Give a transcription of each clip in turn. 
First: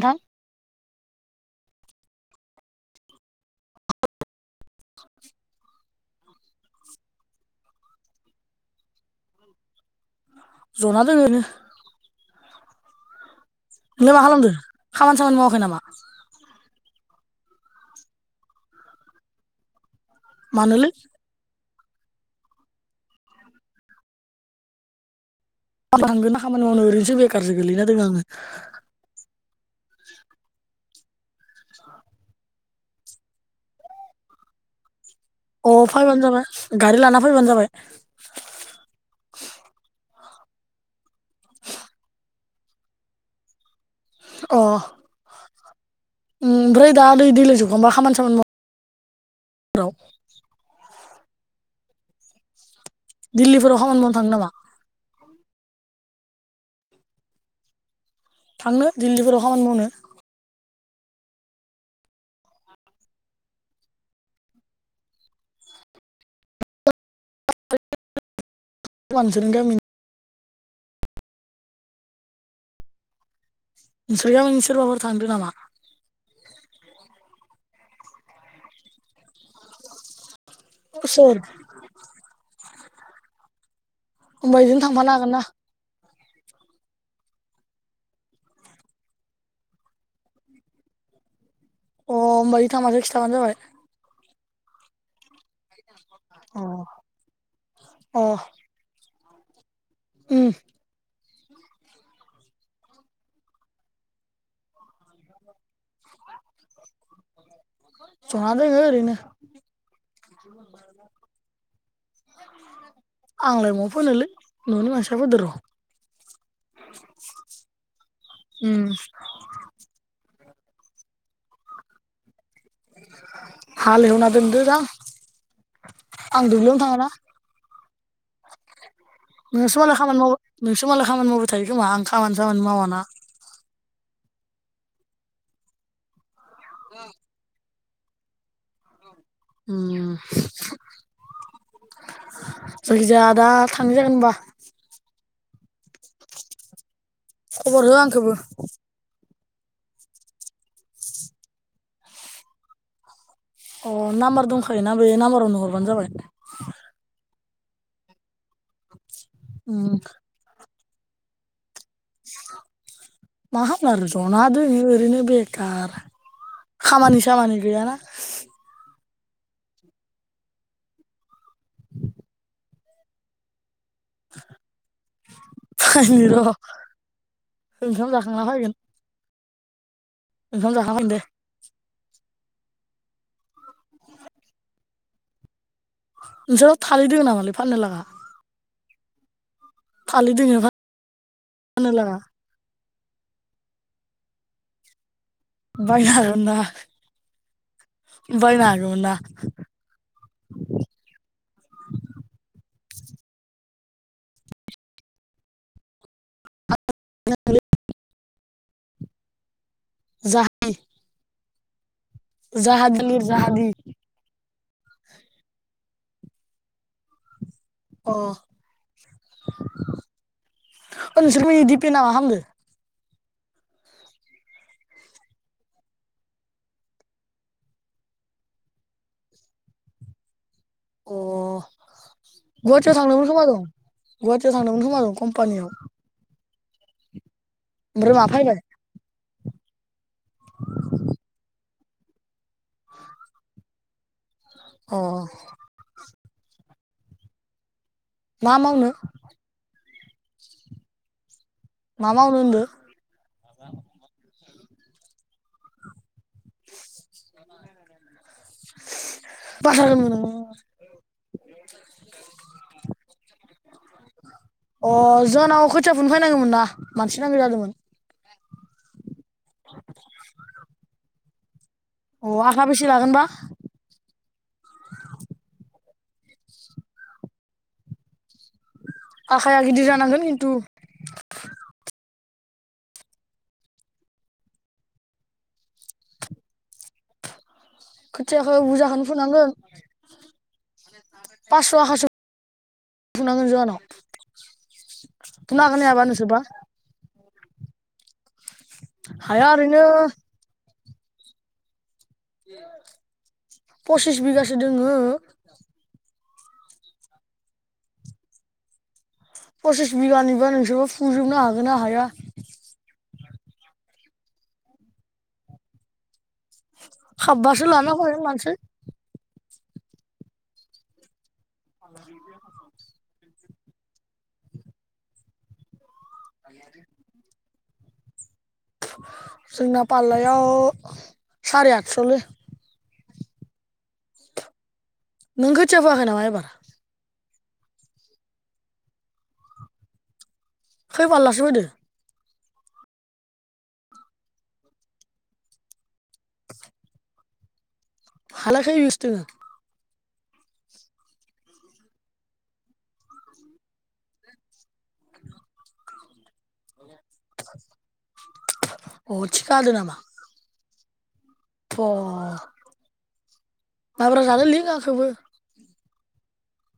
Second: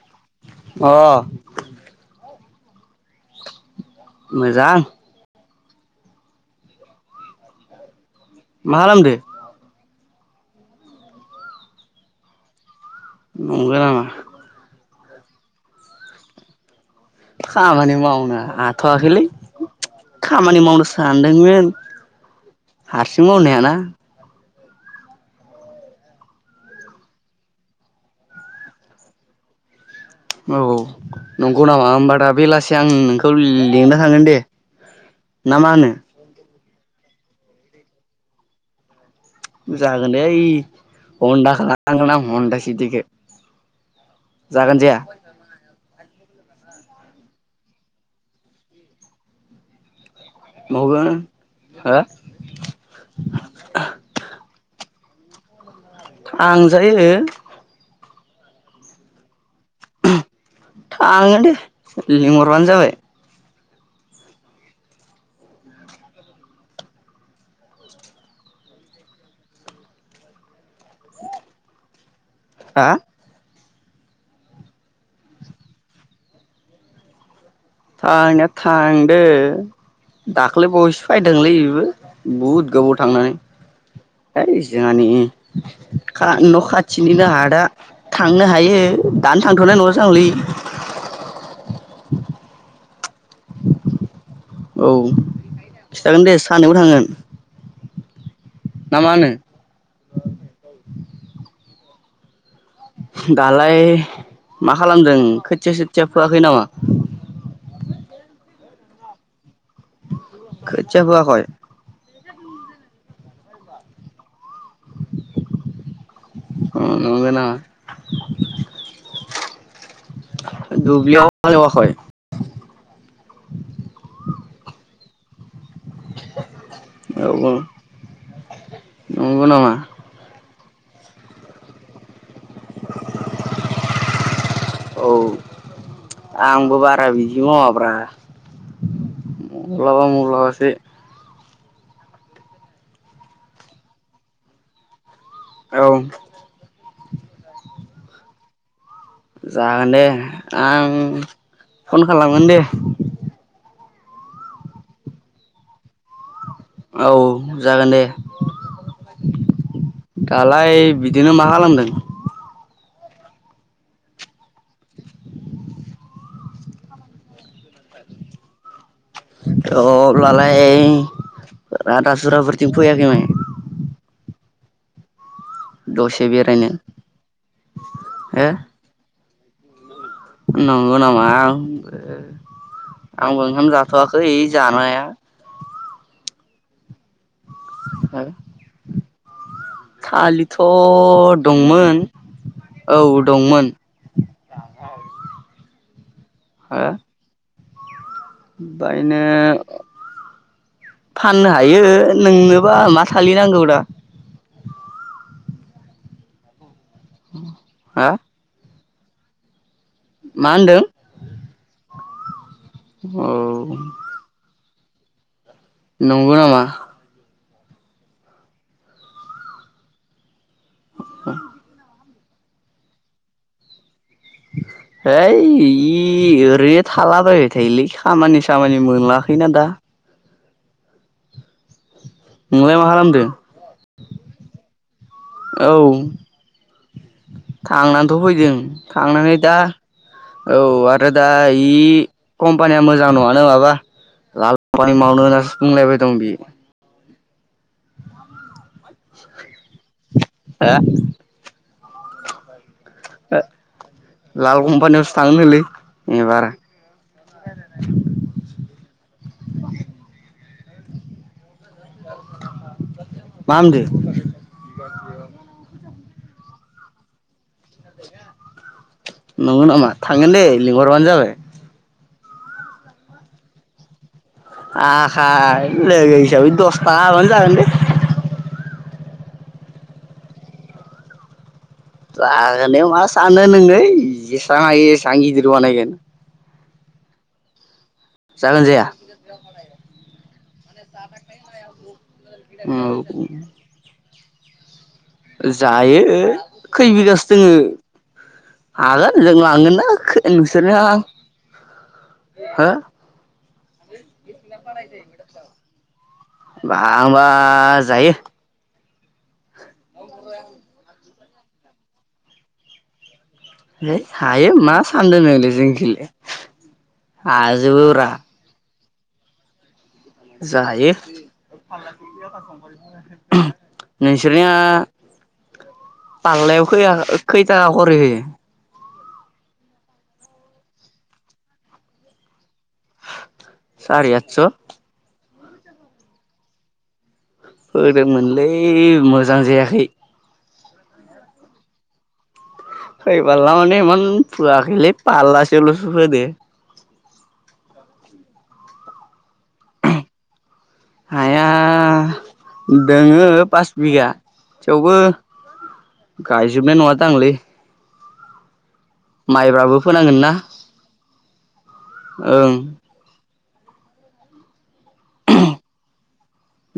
नोंथां अ मोजां। मा खालामदो? ज'ना दों ओरनो। नंगो नामा? खालामदो? खामानि सामानि मावाखै नामा? खामानि मावनो हथ'वाखैलै। खामानि मावनो मानोलै सानदोंमोन। हारसिं मावनो हाया ना। खा थांगोन ना खामानि मावनो ओरैनोसो बेखारसो गोलैना दङ आङो। औ। नंगौ नामा होनबा दा बेलासि आं नोंखौ लिंनो थांगोन दे। ना मा अ होनो फायबानो जाबाय। गारि लाना फैबानो जाबाय। जागोन दे ओइ हन्दा खालामनांगोन हन्दा सिथिखो। जागोन जाया? ओम ओमफ्राय दा दै दैलाय जोबखांबा खामानि सामानि माव [unintelligible] मावगोन हो? दिल्लीफोराव खामानि मावनो थांनो नामा? थां जायो। थांनो दिल्लीफोराव खामानि मावनो? थाङो दे लिंहरबानो जाबाय। [unintelligible] हा नोंसोर गामिनि सोरबाफोर थांदो नामा? थांनाया थांदो। दाख्लै बावैसो सोर फैदोंलै बेबो बहुद गोबाव थांनानै है होमबा इजोंनो जोंहानि थांफानो हागोन ना खा न खाथिनिनो आदा थांनो हायो दानो थांथ'नाय नङा [unintelligible] अ होमबा [unintelligible] औ खिथागोन दे अ सानैबो थांगोन अ मानो उम दालाय मा खालामदों खोथिया सोथिया फोआखै नामा जना दोङो ओरैनो खोथिया फोआखय आंलाय म फोनोलै ननि मानसिफ्राबो दर ओम अ नंगौ नामा दुब्लियाव [unintelligible] हाल एवना दोन दो दां आं दुब्लियावनो थाङाना औ नंगौ नामा नोंसो मालाय खामानि मावो नोंसो मालाय खामानि मावबाय थायो खोमा आं खामानि सामानि मावाना औ आंबो बारा बिबदि मावा ब्रा। [inaudible] मुलाबा उम मुलासै। जायखिजाया दा थांनो जायाखै होनबा। औ। खबर हो आंखोबो। जागोन दे आं फन खालामगोन दे अ नाम्बार दंखायोना बे नाम्बारावनो हरबानो जाबाय। औ जागोन दे उम दालाय बिदिनो मा खालामदों। मा खालामनो आरो जना दों ओरैनो बेखार खामानि सामानि गैयाना अब्लालाय रादासुराफोरथिं फैयाखै मायो [inaudible] दसे फायनिर' बेरायनो ओंखाम जाखांना हो फैगोन ओंखाम जाखां नंगौ फैगोन दे नामा आं आंबो ओंखाम जाथ'वाखै जानाया। ज थालिद दङ नामालै फाननो लाङा थालिथ'थ फाननो दंमोन लागा औ दंमोन बायहा बा बायनो फाननो हायो नोंनोबा मा थालिद नांगौ दा हा मा जाहा होनदों जाहादि [unintelligible] जाहादि औ नंगौ नामा अ ओ नोंसोरबो बेदि फेयो नामा हा बुंदों है इदि ओरै थालाबायबाय थायोलै खामानि सामानि मोनाखैना दा अ नोंलाय मा गुवाहाटीयाव खालामदों थांदोंमोन खोमा दं गुवाहाटीयाव थांदोंमोन खोमा दं कम्पानियाव औ [inaudible] ओमफ्राय थांनानैथ' मा फैदों फैबाय थांनानै दा औ आरोदा जि कम्पानिया मोजां नङानो माबा अ लालफानि मावनो होनासो बुंलायबाय दं बियो मा मावनो [unintelligible] हा मा मावो होनदो [unintelligible] यावसो थांनो नोंलै [unintelligible] [unintelligible] अ जानाव मा होनदो [unintelligible] फुनो फैनांगौमोन ना मानसि नांगौ जादोंमोन [unintelligible] नंगौ नामा थांगोन दे लिंहरबानो जाबाय अ आखा बेसे लागोनबा आ खाय लोगो हिसाबै दस तागा होबानो जागोन दे। आखाया गिदिर जानांगोन किन्थु। जागोन दे मा सानदो नोङै जेसां हायो एसां गिदिर बानायगोन। खोथियाखो जागोन जाया बुरजाखोनो फुनांगोन पासस' आखासे औ [unintelligible] फुनो हागोन ना जायो हायाबा नोंसोरबा खै बिगासो जोङो हागोन जों हाया लांगोन ओरैनो ना खो-नोंसोरनो [unintelligible] पसिस बिगासो दोङो बा होमबा जायो। फसिस बिगानिबा नोंसोरबो फु फुजोबनो हागोन ना हाया है हायो मा सानदों नोंलै जों खोलाय खाबासो लाना फाय मानसि जायो। [unintelligible] नोंसोरनिया पाल्लायाव खैआ खै खरै होयो? जोंना पाल्लायाव सारे आतस'लै। सारि आतस'? नों खोथिया फोआखै नामा एबार? फोदोंमोनलै मोजां जायाखै। खै पाल्लासो फोदो? खै पाल्ला माने इमान फोआखैलै पाल्लासेल'सो फोदो। [unintelligible] हाया दोङो पास बिगा थेवबो गायजोबनाय नङा। दांलै अ थिखा होदो माइब्राबो नामा फोनांगोन ना। फ ओं माइब्रा जानो लिं आंखोबो।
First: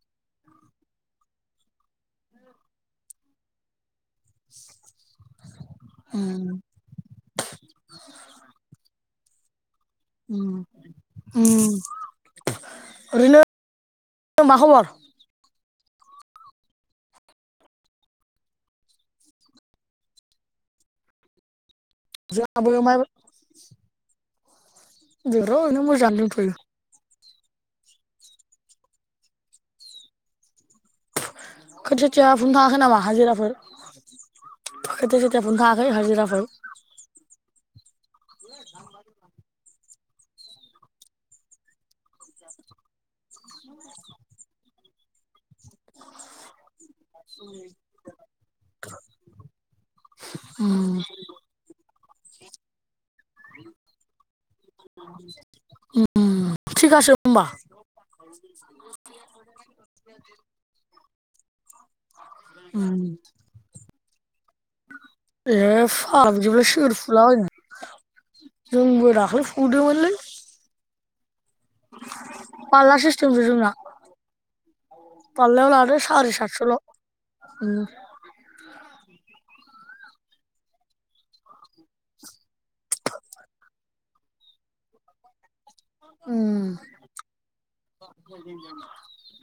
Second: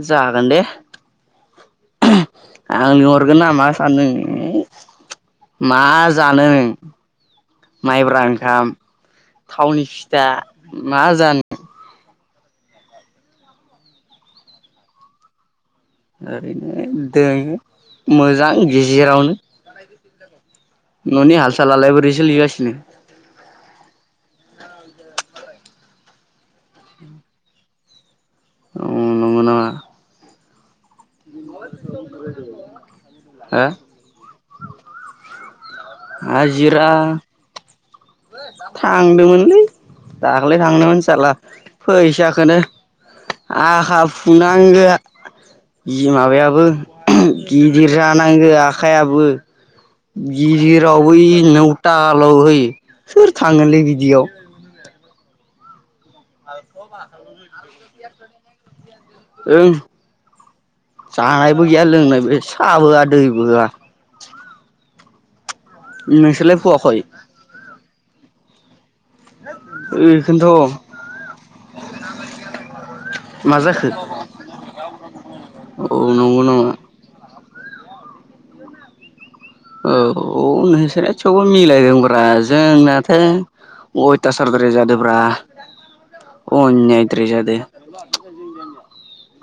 जागोन दे आं लिंहरगोन ना मा सानदों। ओम मा जानो उम नों माइब्रा ओंखाम थावनि फिथा मा जानो ओरिनो मा खबर? ओरैनो दोङो मोजां गेजेरावनो। न'नि हाल सालालाय बोरै जोंहाबो सोलिगासिनो? र' ओरैनो मोजां दंथ'यो। ओं नंगौ नामा? खोथियाथिया बुंनो थाङाखै नामा हाजिराफोर हो खोथिया सोथिया बुंनो थाङाखै हाजिराफोर? हाजिरा थांदोंमोनलै। दाख्लै थांनो मोन साल्ला फैसाखोनो आखा फुनांगो जि माबायाबो गिदिर जानांगो आखाइयाबो उम गिदिरावबो इनाव तालाव होयो सोर थाङोनोलै बिदियाव। उम थिखासो होमबा [unintelligible] [inaudible] ओं [inaudible] जानायबो गैया लोंनायबो बे साबो उम होया दैबो होया [unintelligible] ए नोंसोरलाय फागजोबालाय सोर फुवाखै फुला बायनो, जोंबो दाख्लै ओ फुदोंमोनलै इखोन्थ' पाल्ला सिस्टेमसो मा जोंना जाखो पाल्लायाव औ लादो सारि नंगौ नामा सातस'ल' उम औ नोंसोरना थेवबो मिलायदोंब्रा जोंनाथो अयतासारद्राय जादो ब्रा, उम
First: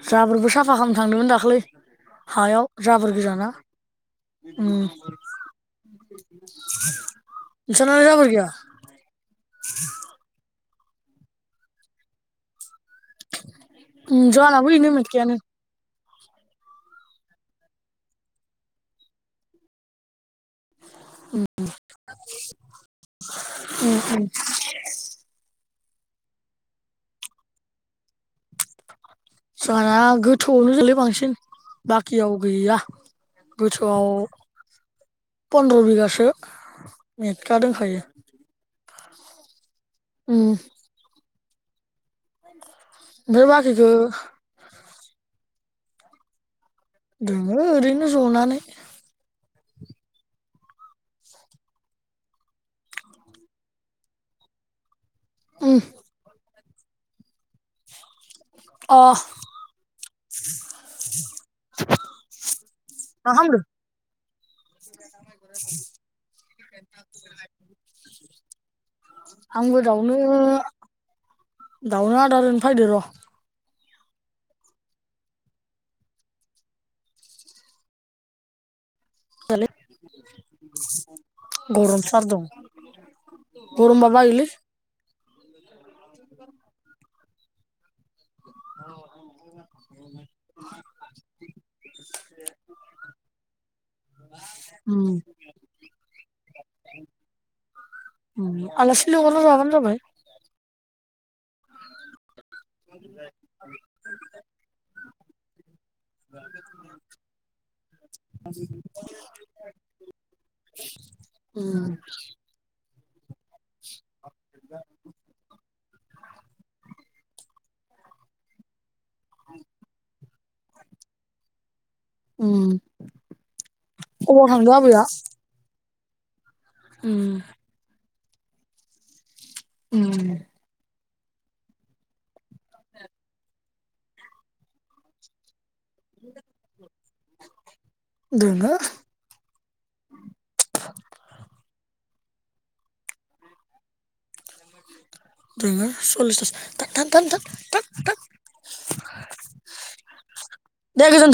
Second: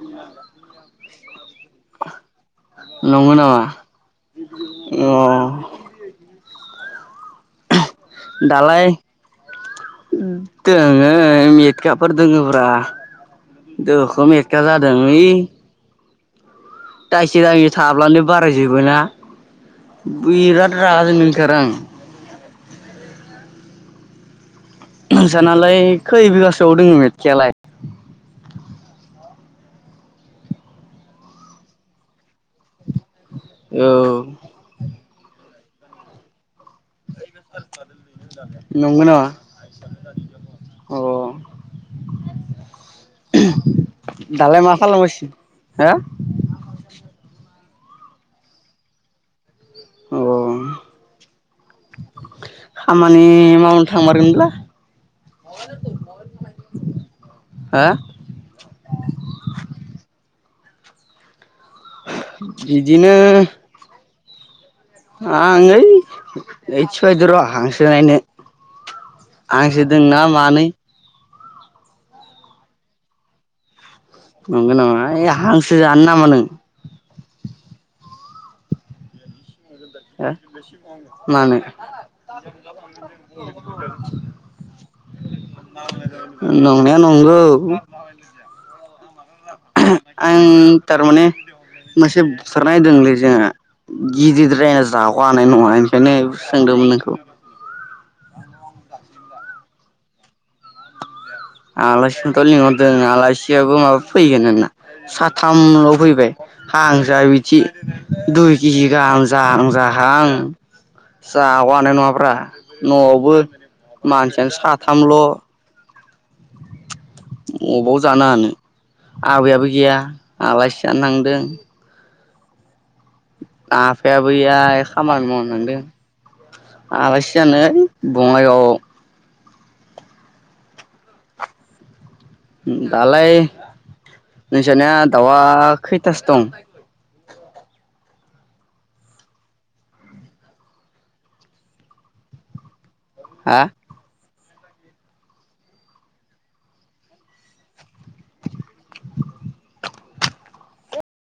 जाबोरबो साफा खामनो थांदोंमोन दाख्लै हायाव, जाबोर नंगौ गोजाना नामा उम अ [unintelligible] नोंसानालाय जाबोर गैया, दालाय दोङो मेथखाफोर दोङो ब्रा, उम दोखो मेथका जोंहानाबो इनो जादों इ मेटखायानो दायसो जायो थाङाब्लानो बारायजोबो ना बिराद रागा जोंनो ओंखारो आं, उम उम नोंसानालाय खै बिगासोआव दोङो मेटखायालाय जोंङाना गोथौआवनो जोलै बांसिन बाकियाव गैया औ गोथौआव पन्र्दबिगासो मेथका दोंखायो नंगो नामा उम अ ओमफाय बाखिखो खालाम गासिनो हो दोङो ओरैनो जनानै अह खामानि मावनो थांमारगोनब्ला उम हा अह इदिनो आं ओय एथि बायद र' हांसो नायनो हांसो दोंना मानै दावना आदारनो फायदो र' नंगौ नामा एओ हांसो जानो नामा नों हो मानो [unintelligible] गरम सार दं गरमबा बायोलै नंनाया नं नंगौ आं थारमाने मोनसे बुथारनाय दोंलै जोंहा गिदिर्रायना उम जाग' हानाय नङा ओंखायनो सोंदोंमोन नोंखौ आलासिलिंहरना जाबानो जाबाय आलासिखौथ' लिंहरदों आलासियाबो माबा फैगोन होनना साथामल' फैबाय हां जा बिदि दुइ केजि गाहाम जाहां जाहां उम जागहानाय नङाब्रा न'आवबो मानसियानो साथामल' बबाव जानो हानो आबैयाबो गैया आलासि जानो थांदों उम आफायाबो अबाव गैया थांदो आबैया खामानि मावनो थांदों उम आलासि जानो ओइ बङाइगाव आव उम। दालाय नोंसानिया दावा खैथासो दं? दोङो हा? दोङो सलिसथास थां थां थां थां थां दे गोजोन्थों।